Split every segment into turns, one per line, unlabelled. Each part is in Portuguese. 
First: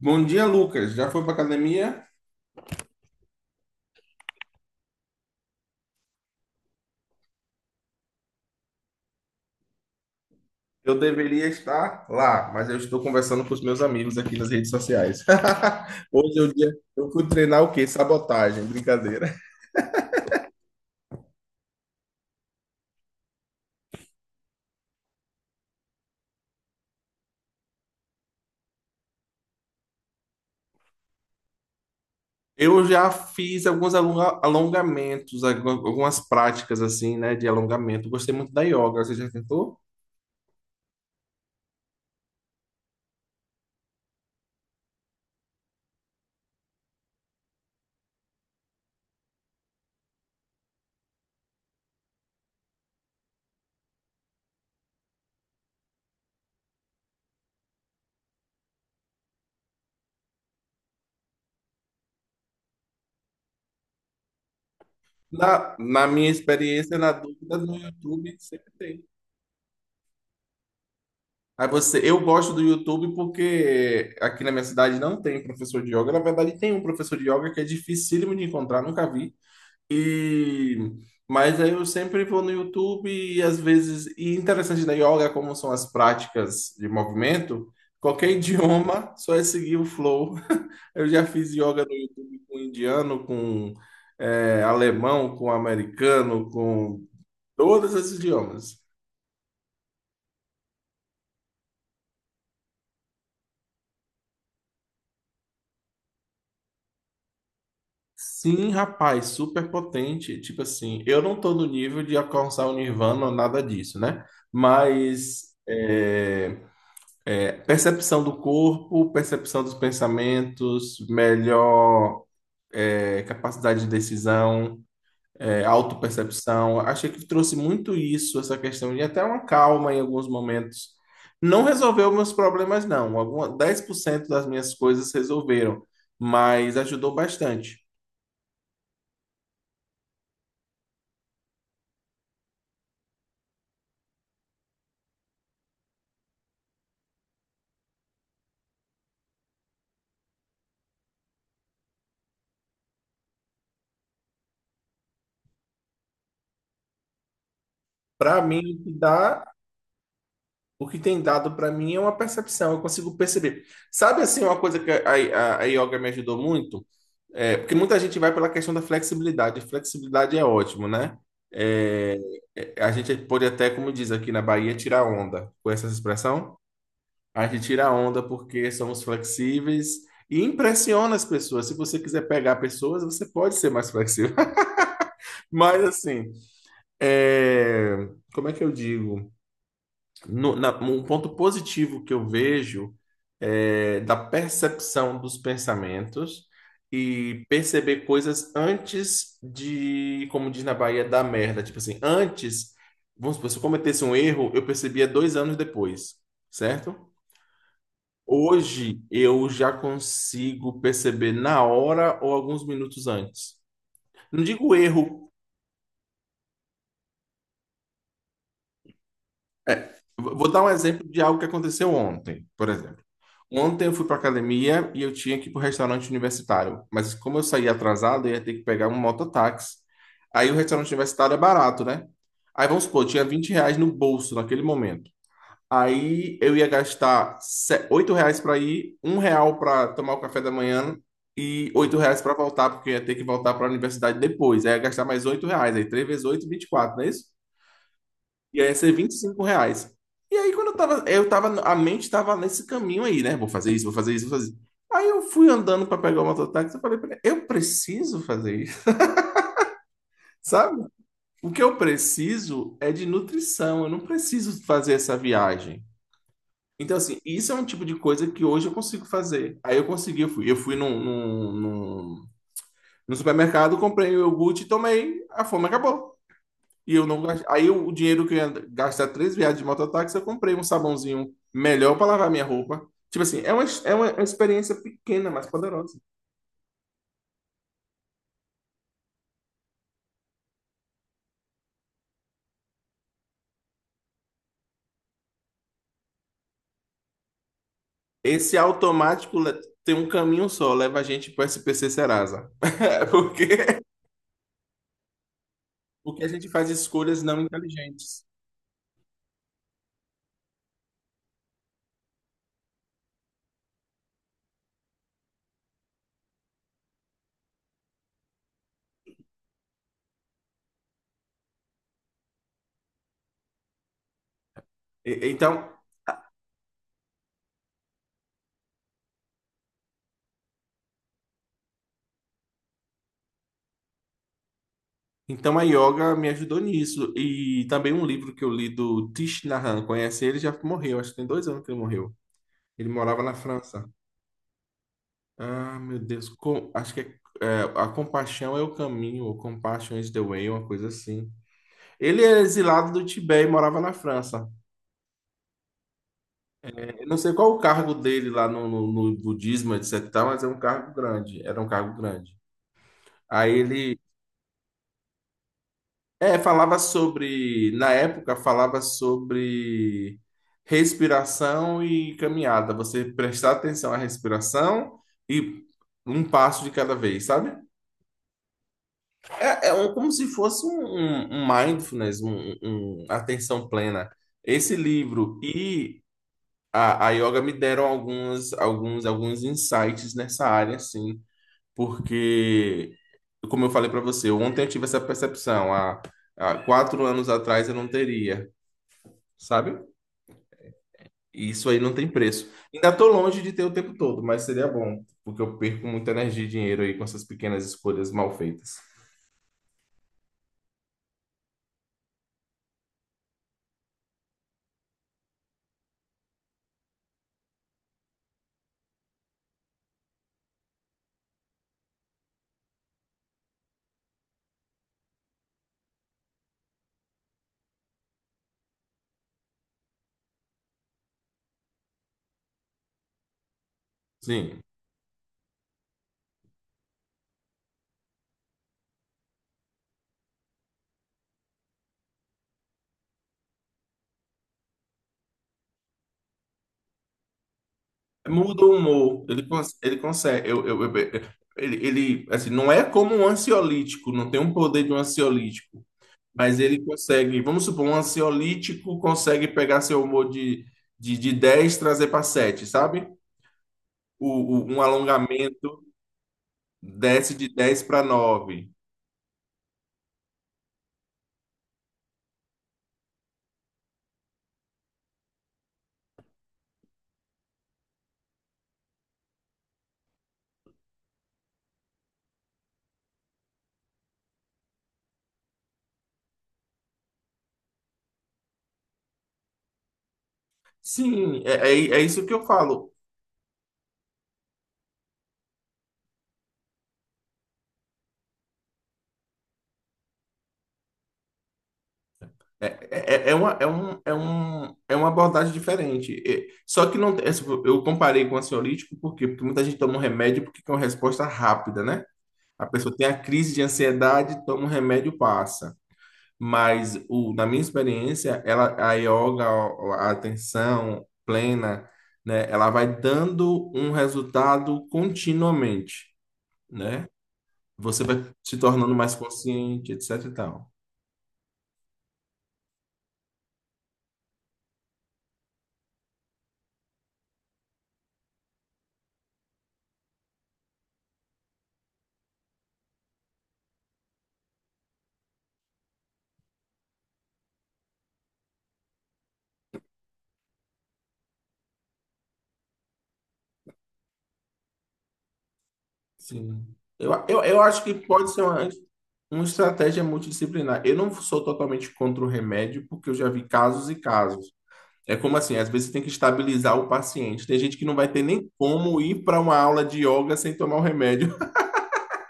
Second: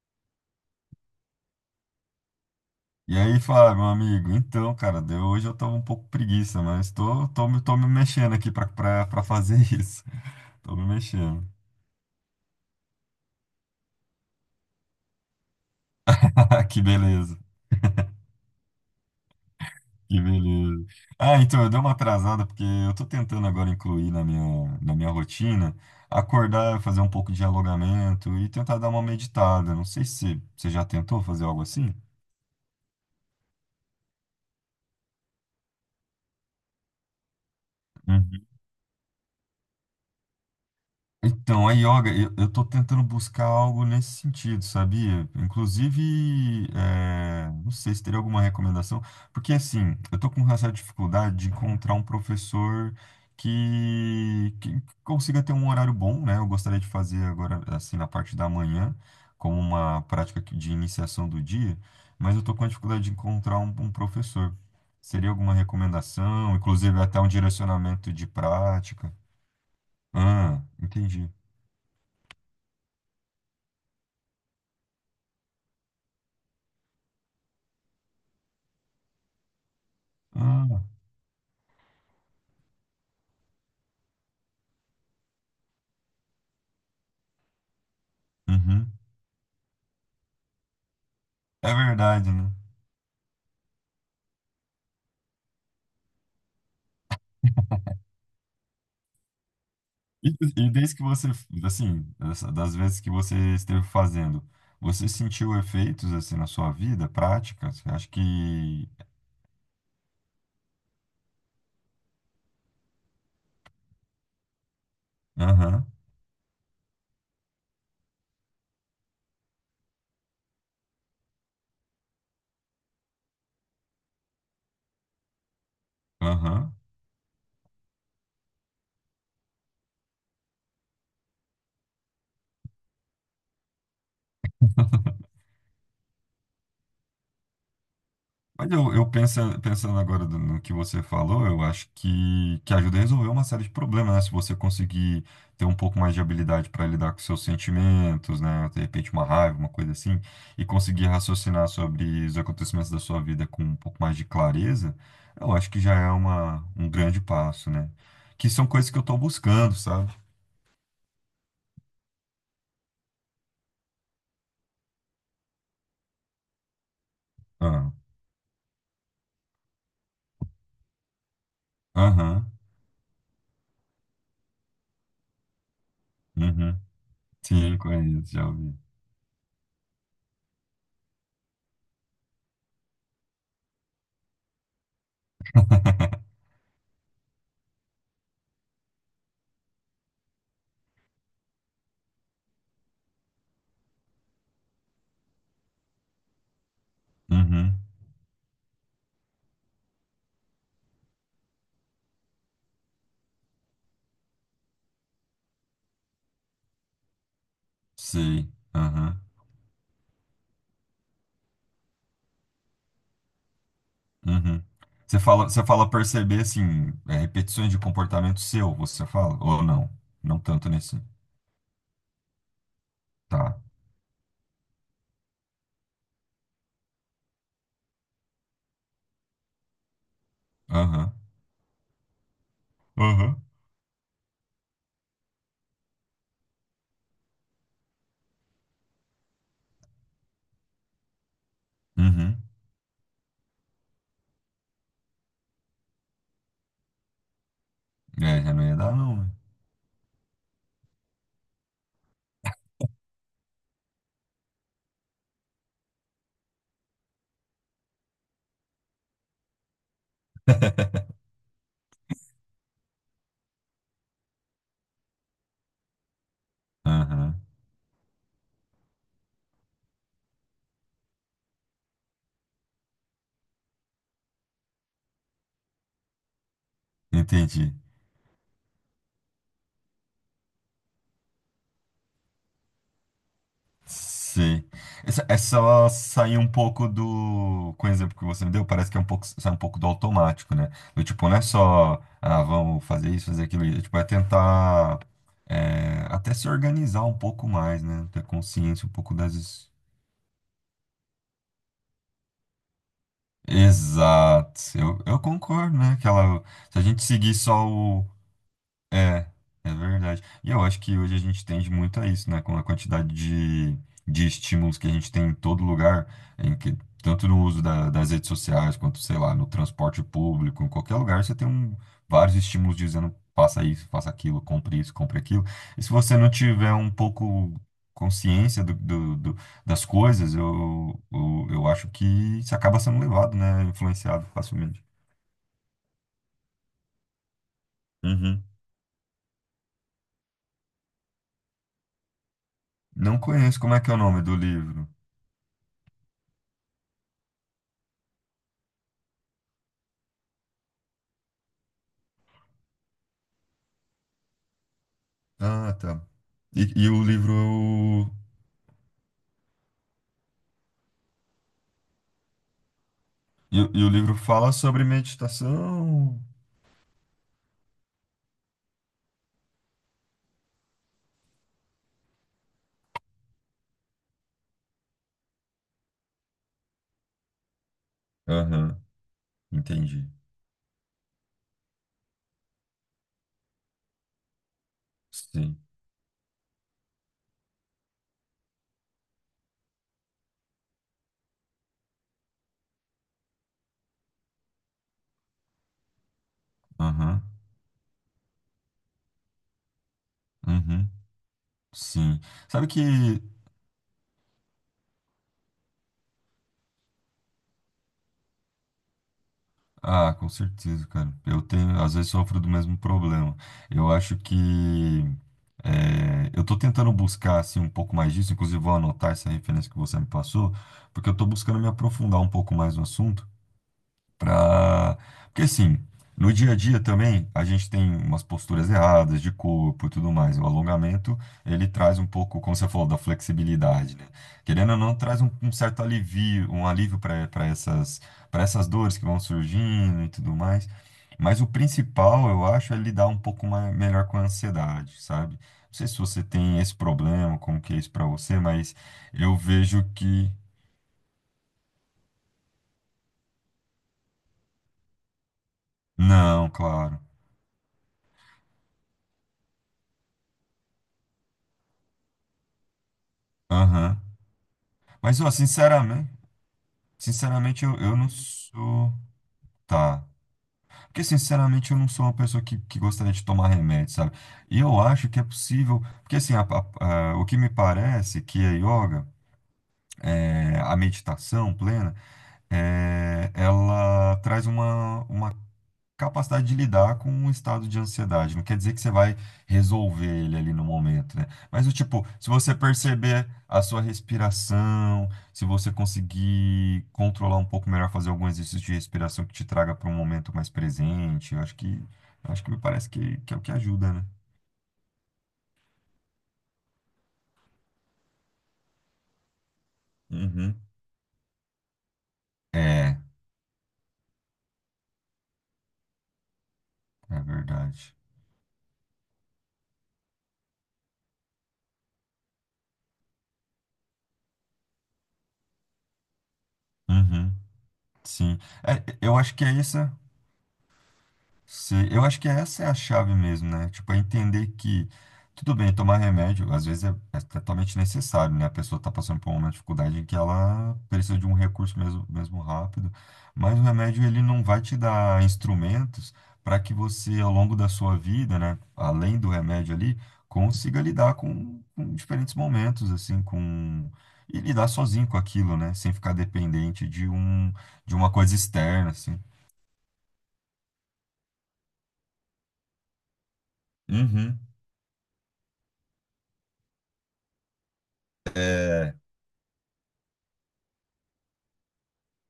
Bom dia, Lucas. Já foi para academia?
E aí, Flávio, meu amigo, então, cara, hoje eu tô um pouco preguiça, mas tô me mexendo aqui pra fazer isso. Tô me
Eu deveria
mexendo.
estar lá, mas eu estou conversando com os meus amigos aqui nas redes sociais. Hoje é o dia.
Que
Eu fui
beleza,
treinar o quê? Sabotagem, brincadeira.
que beleza. Eu dei uma atrasada porque eu tô tentando agora incluir na minha rotina, acordar, fazer um pouco de alongamento e tentar dar uma meditada. Não sei se você já tentou fazer algo assim.
Eu já fiz alguns alongamentos, algumas práticas assim, né, de alongamento. Gostei
Hum.
muito da yoga. Você já tentou?
Então, a yoga, eu tô tentando buscar algo nesse sentido, sabia? Inclusive, não sei se teria alguma recomendação, porque assim, eu tô com uma certa dificuldade de encontrar um professor que consiga ter um horário bom, né? Eu gostaria de fazer agora, assim, na parte da manhã, como uma prática de iniciação do dia, mas eu tô com a dificuldade de encontrar um professor. Seria alguma
Na minha
recomendação,
experiência,
inclusive
na
até um
dúvida, no
direcionamento de
YouTube sempre tem.
prática? Ah, entendi.
Aí você, eu gosto do YouTube porque aqui na minha cidade não tem professor de yoga. Na verdade, tem um professor de yoga que é dificílimo de encontrar, nunca vi. E
Ah,
mas aí eu sempre vou no YouTube e às vezes, e interessante da yoga como são as práticas de movimento, qualquer
uhum.
idioma, só é seguir o flow. Eu já fiz
É
yoga no
verdade,
YouTube
né?
com um indiano, com alemão, com um americano, com todos esses idiomas.
E desde que você, assim, das vezes que você esteve fazendo, você sentiu efeitos, assim, na sua vida prática? Você acha
Sim,
que...
rapaz, super potente. Tipo assim, eu não tô no nível de alcançar o Nirvana ou nada disso, né? Mas
Aham,
percepção do corpo, percepção dos pensamentos, melhor capacidade de decisão,
aham.
autopercepção. Achei que trouxe muito isso, essa questão de até uma calma em alguns momentos. Não resolveu meus problemas, não. Alguma, 10% das minhas coisas resolveram, mas ajudou bastante.
Mas pensando agora no que você falou, eu acho que ajuda a resolver uma série de problemas, né? Se você conseguir ter um pouco mais de habilidade para lidar com seus sentimentos, né? De repente uma raiva, uma coisa assim, e conseguir raciocinar sobre os acontecimentos da sua vida com um pouco mais de clareza, eu acho que já é um grande passo, né?
Para
Que
mim,
são coisas que eu estou buscando, sabe?
o que tem dado para mim é uma percepção, eu consigo perceber. Sabe assim, uma coisa que a yoga me ajudou muito? É, porque
Ah,
muita gente vai pela questão da flexibilidade. Flexibilidade é ótimo, né? É,
aham,
a gente pode até, como diz aqui na Bahia, tirar onda. Com essa expressão?
uhum,
A gente
sim,
tira onda
conheço, já
porque
ouvi.
somos flexíveis e impressiona as pessoas. Se você quiser pegar pessoas, você pode ser mais flexível. Mas assim, como é que eu digo? Um ponto positivo que eu vejo é da percepção dos pensamentos e
Uhum,
perceber coisas antes de, como diz na Bahia, da merda. Tipo assim, antes, vamos supor, se eu cometesse um erro, eu percebia 2 anos depois, certo?
sei,
Hoje
aham.
eu já consigo perceber na hora ou alguns minutos antes. Não
Uhum.
digo erro.
Você fala perceber, assim, repetições de comportamento seu, você fala? Ou não?
É,
Não
vou dar um
tanto nesse.
exemplo de algo que aconteceu ontem, por exemplo.
Tá.
Ontem eu fui para academia e eu tinha que ir para o restaurante universitário, mas como eu saí atrasado, eu ia ter que pegar um mototáxi. Aí o restaurante
Aham.
universitário é barato, né? Aí vamos supor, eu tinha
Aham.
R$ 20 no bolso naquele momento. Aí eu ia gastar R$ 8 para ir, R$ 1 para tomar o café da manhã e R$ 8 para
Uhum.
voltar, porque eu ia ter que voltar para a universidade depois. Aí eu ia gastar mais R$ 8, aí 3 vezes 8, 24, não é isso?
É, já não
Ia
ia dar,
ser vinte
não,
e
né?
cinco reais. E aí, quando a mente tava nesse caminho aí, né? Vou fazer isso, vou fazer isso, vou fazer isso. Aí eu fui andando para pegar o mototáxi e falei pra ele, eu preciso fazer isso, sabe? O que eu preciso é de nutrição, eu não preciso fazer essa viagem. Então, assim,
Aham.
isso é um tipo de coisa que hoje eu consigo fazer. Aí eu consegui, eu fui no supermercado, comprei o iogurte e tomei, a fome acabou. E eu não gastei.
Entendi.
O dinheiro que eu ia gastar três viagens de mototáxi, eu comprei um sabãozinho melhor para lavar minha roupa. Tipo assim, é uma
Sei.
experiência pequena, mas
Essa
poderosa.
sair um pouco do. Com o exemplo que você me deu, parece que é um pouco, sai um pouco do automático, né? Do tipo, não é só, ah, vamos fazer isso, fazer aquilo. Tipo, é tentar. Até se organizar um pouco mais, né? Ter
Esse
consciência um pouco
automático
das...
tem um caminho só, leva a gente para o SPC Serasa. Porque,
Exato. Eu concordo, né? Que
porque a
ela,
gente faz
se a gente
escolhas
seguir
não
só o,
inteligentes.
é, é verdade. E eu acho que hoje a gente tende muito a isso, né? Com a quantidade de estímulos que a gente tem em todo lugar, em que, tanto no uso das redes sociais, quanto, sei lá, no transporte público, em qualquer lugar, você tem vários estímulos dizendo faça isso, faça aquilo, compre isso, compre
E-
aquilo.
Então,
E se você não tiver um pouco consciência das coisas, eu acho que você acaba sendo levado, né? Influenciado facilmente.
então a yoga me ajudou nisso. E também um livro que
Uhum.
eu li do Thich Nhat Hanh, conhece ele? Já morreu, acho que tem 2 anos que ele morreu. Ele
Não
morava na
conheço como é que
França.
é o nome do livro.
Ah, meu Deus. Acho que é A Compaixão é o Caminho, ou Compassion is the Way, uma coisa assim. Ele é exilado do Tibete e morava na França.
Ah, tá. E o
Eu não sei qual o cargo
livro.
dele lá no budismo, etc, mas é um cargo grande. Era um cargo grande. Aí
E o
ele...
livro fala sobre meditação.
É, falava sobre... Na época, falava sobre respiração e caminhada. Você prestar atenção à respiração e um passo de cada vez, sabe?
Aham,
É
entendi.
como se fosse um mindfulness, um atenção plena. Esse livro
Sim.
e a yoga me deram alguns insights nessa área, assim, porque, como eu falei para você, ontem eu tive essa percepção, há quatro
Aham,
anos atrás eu não teria, sabe?
uhum,
E isso aí não tem
sim.
preço.
Sabe
Ainda estou
que.
longe de ter o tempo todo, mas seria bom, porque eu perco muita energia e dinheiro aí com essas pequenas escolhas mal feitas.
Ah, com certeza, cara. Eu tenho, às vezes, sofro do mesmo problema. Eu acho que... eu tô tentando buscar, assim, um pouco mais disso. Inclusive, vou anotar essa referência que você me passou, porque eu tô buscando me aprofundar um pouco mais no assunto. Pra... Porque assim, no dia a dia também a gente tem umas posturas erradas de corpo e tudo mais. O alongamento, ele traz um pouco, como você falou, da flexibilidade, né?
Sim.
Querendo ou não, traz um certo alivio, um alívio para essas dores que vão surgindo e tudo mais. Mas o principal, eu acho, é lidar um pouco mais, melhor com a ansiedade, sabe? Não sei se você tem esse problema, como que é isso para você,
Muda
mas
o humor,
eu
ele,
vejo
ele
que...
consegue. Ele, assim, não é como um ansiolítico, não tem um poder de um ansiolítico,
Não,
mas ele
claro.
consegue. Vamos supor, um ansiolítico consegue pegar seu humor de, 10 e trazer para sete, sabe?
Aham.
O, um
Mas, ó,
alongamento
sinceramente...
desce de
Sinceramente,
10
eu
para
não
nove.
sou. Tá. Porque, sinceramente, eu não sou uma pessoa que gostaria de tomar remédio, sabe? E eu acho que é possível. Porque, assim, o que me parece que a yoga, a meditação plena, ela traz uma capacidade de lidar com um estado de ansiedade. Não quer dizer que você vai resolver ele ali no momento, né?
Sim,
Mas
é, é,
o
é
tipo,
isso
se
que eu
você
falo.
perceber a sua respiração, se você conseguir controlar um pouco melhor, fazer algum exercício de respiração que te traga para um momento mais presente, eu acho que me
É,
parece
é, é
que
é
é o
uma,
que
é,
ajuda,
um,
né?
é, um, é uma abordagem diferente. É, só que não, eu comparei com o ansiolítico por quê? Porque muita gente toma um remédio
Uhum.
porque é uma resposta rápida, né? A pessoa
É,
tem a crise de ansiedade, toma um remédio, passa. Mas
é
o, na minha
verdade.
experiência, ela, a yoga, a atenção plena, né? Ela vai dando um resultado continuamente, né?
Uhum.
Você vai
Sim.
se tornando
É,
mais
eu acho que é isso.
consciente, etc e tal.
Sim, eu acho que essa é a chave mesmo, né? Tipo, é entender que, tudo bem, tomar remédio, às vezes é totalmente necessário, né? A pessoa está passando por uma dificuldade em que ela precisa de um recurso mesmo, mesmo rápido, mas o remédio, ele não vai te dar instrumentos para que você, ao longo da sua vida, né? Além do remédio ali, consiga lidar com diferentes momentos, assim, com... E lidar sozinho com aquilo, né? Sem ficar
Sim.
dependente de
Eu, eu,
um,
eu acho que
de uma
pode
coisa
ser uma,
externa, assim.
uma estratégia multidisciplinar. Eu não sou totalmente contra o remédio, porque eu já vi casos e
Uhum.
casos. É como assim, às vezes tem que estabilizar o paciente. Tem gente que não vai ter nem como ir para uma aula de yoga sem tomar o remédio.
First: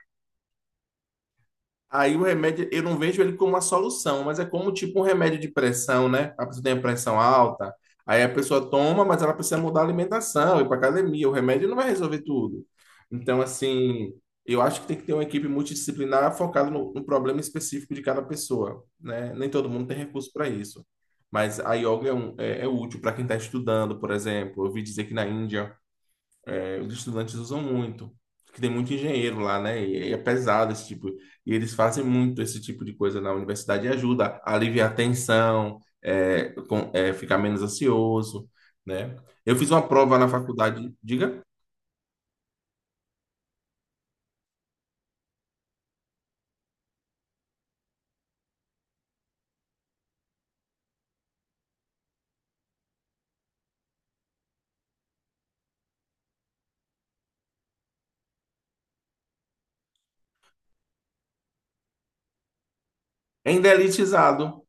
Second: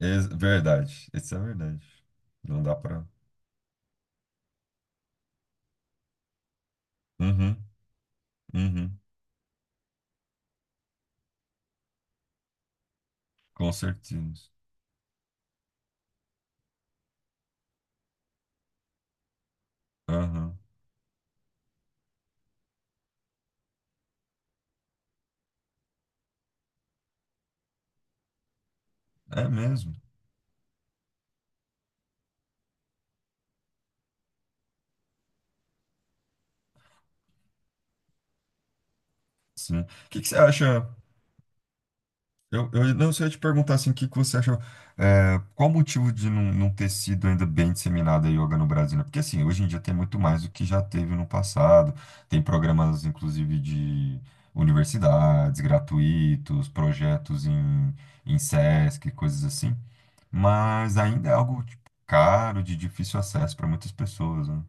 Ex- verdade. Isso é verdade.
Aí o
Não
remédio,
dá
eu não
pra.
vejo ele como uma solução, mas é como tipo um remédio de pressão, né? A pessoa tem a pressão
Uhum,
alta, aí a pessoa
uhum,
toma, mas ela precisa mudar a alimentação, ir para academia. O remédio não vai resolver tudo. Então,
com
assim,
certeza.
eu acho que tem que ter uma equipe multidisciplinar focada no problema específico de cada pessoa, né? Nem todo mundo tem recurso para
Aham.
isso. Mas a yoga é, é útil para quem está estudando, por exemplo. Eu ouvi dizer que na Índia os estudantes usam muito, que tem muito engenheiro
É
lá, né?
mesmo.
E é pesado esse tipo. E eles fazem muito esse tipo de coisa na universidade e ajuda a aliviar a tensão, ficar menos ansioso, né? Eu fiz
Sim.
uma
O
prova
que
na
que você acha?
faculdade, diga,
Eu não sei te perguntar assim, o que que você achou? Qual o motivo de não ter sido ainda bem disseminada a yoga no Brasil? Né? Porque assim, hoje em dia tem muito mais do que já teve no passado. Tem programas, inclusive, de universidades gratuitos, projetos em SESC, coisas assim. Mas ainda é algo tipo, caro, de difícil acesso para
ainda é
muitas pessoas,
elitizado.
né?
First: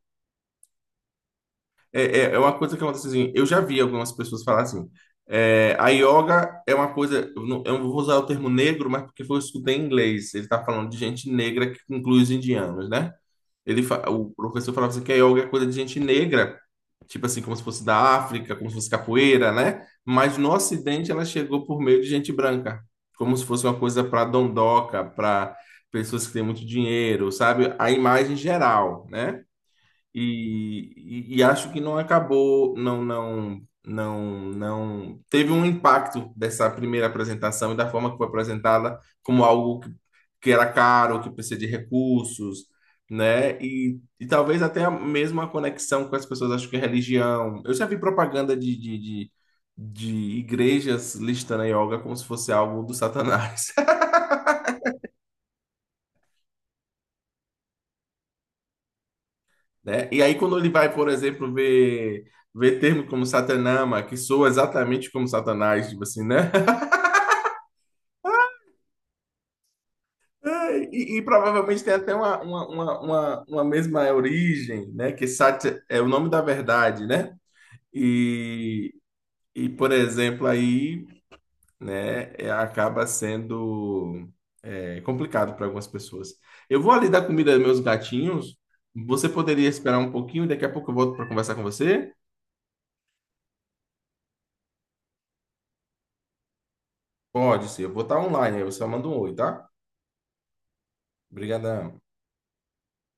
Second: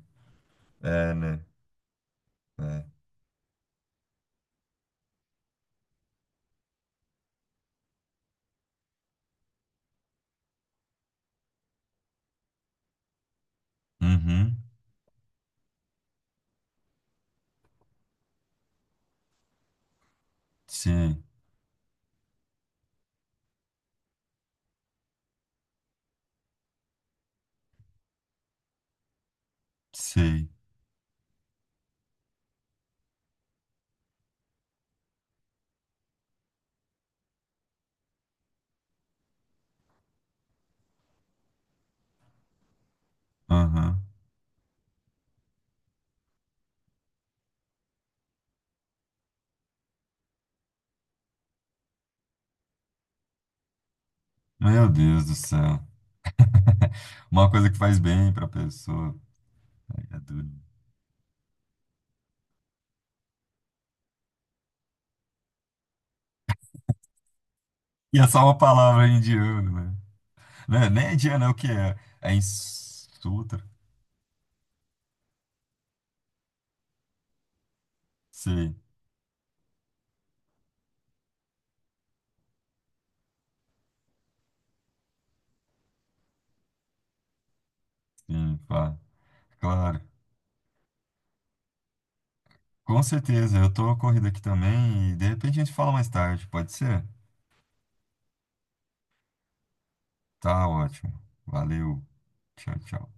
É, né?
É uma coisa que
É.
acontece assim, eu já vi algumas pessoas falar assim, a yoga é uma coisa, eu não vou usar o termo negro, mas porque foi eu escutei em inglês, ele está falando de gente negra que inclui os indianos, né? O
Uhum.
professor falava assim que a yoga é coisa de gente negra, tipo assim, como se fosse da África, como se fosse capoeira, né? Mas no Ocidente
Sei,
ela chegou por meio de gente branca, como se fosse uma coisa para dondoca, para pessoas que têm muito dinheiro, sabe? A imagem geral, né?
sei.
E acho que não acabou, não teve um impacto dessa primeira apresentação e da forma que foi apresentada como algo que era caro, que precisa de recursos, né? E,
Aham.
e talvez até a mesma conexão com as pessoas acho que é religião. Eu já vi propaganda de igrejas listando a yoga como se fosse algo do Satanás.
Meu Deus do céu. Uma coisa que faz bem para pessoa.
Né?
É
E aí
duro.
quando ele vai, por exemplo, ver termos como Satanama, que soa exatamente como Satanás, tipo assim, né?
E é só uma palavra em indiano, né? Né, nem é
E
indiano, é o que
provavelmente tem
é?
até
É
uma,
em
uma, uma, uma, uma
sutra.
mesma origem, né? Que Sat é o nome da verdade, né?
Sei,
E, e por exemplo, aí, né, acaba sendo complicado para algumas pessoas. Eu vou ali dar comida aos meus gatinhos.
sim, pá.
Você poderia esperar
Claro.
um pouquinho, daqui a pouco eu volto para conversar com você?
Com certeza, eu tô corrido aqui também e de repente a gente fala mais tarde, pode ser?
Pode ser, eu vou estar online, aí você só manda um oi, tá?
Tá ótimo.
Obrigadão.
Valeu. Tchau, tchau.